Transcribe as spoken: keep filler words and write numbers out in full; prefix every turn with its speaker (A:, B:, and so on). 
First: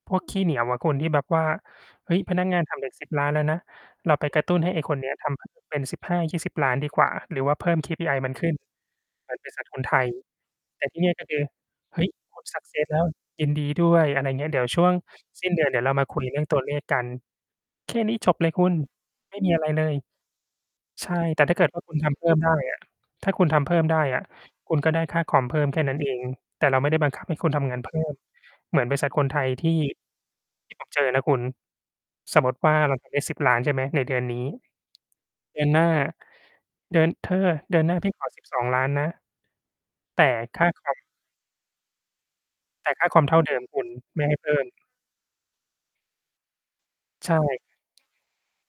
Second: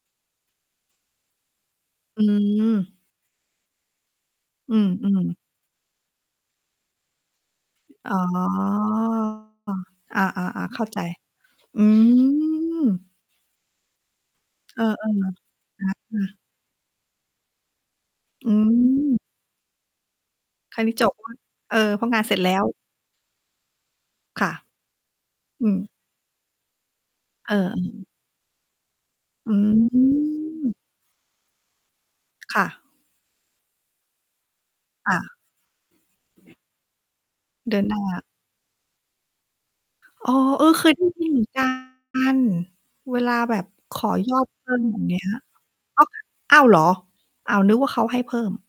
A: พวกขี้เหนียวอะคุณ ที่แบบว่า เฮ้
B: อ
A: ย!
B: ื
A: พนักงานทำเร
B: ม
A: ต สิบ ล้านแล้วนะ เราไปกระตุ้นให้
B: อื
A: ไอ้คนเนี้ยท
B: อ ๆ
A: ำ แบบ เป็น สิบห้ายี่สิบ ล้านดีกว่า หรือว่าเพิ่ม
B: อ
A: KPI
B: ๋อ
A: มันขึ้น เหมือนบริษัทคนไทย
B: อา ๆ ๆ เข
A: แ
B: ้
A: ต
B: า
A: ่ท
B: ใจ
A: ี่เนี่ย ก็คือ
B: อื
A: "เฮ้ย คุณ success แล้ว
B: ม
A: ยินดีด้วย" อะไรเงี้ย เดี๋ยว
B: เ
A: ช
B: ออ
A: ่วงสิ้นเดือน เดี
B: ๆ
A: ๋
B: ช
A: ยวเร
B: ั
A: า
B: ด
A: มาค
B: เล
A: ุย
B: ย
A: เรื่องตัวเลขกัน แค่นี้จบเล
B: อ
A: ยคุณ
B: ืม
A: ไม่มีอะไรเลย
B: แค่นี้ จ
A: ใช
B: บ
A: ่
B: เว้ย
A: แต่ถ้าเกิด
B: เออ
A: ว่าคุณ
B: เพรา
A: ท
B: ะง
A: ำ
B: า
A: เ
B: น
A: พิ
B: เ
A: ่
B: สร็
A: ม
B: จ
A: ไ
B: แ
A: ด
B: ล
A: ้
B: ้ว
A: อะ ถ้าคุณทำเพิ่มได้อะ
B: ค่ะ
A: คุณก็ได้ค่าคอมเพิ่
B: อ
A: ม
B: ื
A: แ
B: ม
A: ค่นั้นเอง แต่เราไม่ได้บังคับให้ค
B: เ
A: ุ
B: อ
A: ณ
B: อ
A: ทำงา
B: อื
A: นเพิ่
B: ม
A: ม เหมือนบริษัทคนไท
B: อ
A: ย
B: ื
A: ที่ ท
B: ม
A: ี่ผม เจอนะคุณ สมมุต
B: ค
A: ิ
B: ่
A: ว่า
B: ะ
A: เราทำได้ สิบ ล้าน ใช่ไหม ในเดือนนี้
B: ค่ะ
A: เดือนหน้า
B: อือฮึ
A: เดือน เธอ
B: เด
A: เ
B: ื
A: ดื
B: อ
A: อ
B: น
A: นหน
B: ห
A: ้
B: น
A: า
B: ้
A: พี่ข
B: า
A: อ สิบสอง ล้านนะ แต่
B: อ๋อ
A: ค
B: เอ
A: ่า
B: อ
A: ค
B: เค
A: อ
B: ยไ
A: ม
B: ด้ยินเหมือนกัน
A: แต่ค่า
B: เว
A: คอม
B: ล
A: เ
B: า
A: ท่าเด
B: แบ
A: ิม
B: บ
A: คุณ
B: ขอ
A: ไม่
B: ย
A: ให้
B: อ
A: เ
B: ด
A: พิ่
B: เพ
A: ม
B: ิ่ม อย่างเงี้ย อ้อ อ้าว เหรอ?
A: ใช
B: อ้า
A: ่
B: ว นึกว่าเขาให้เพิ่ม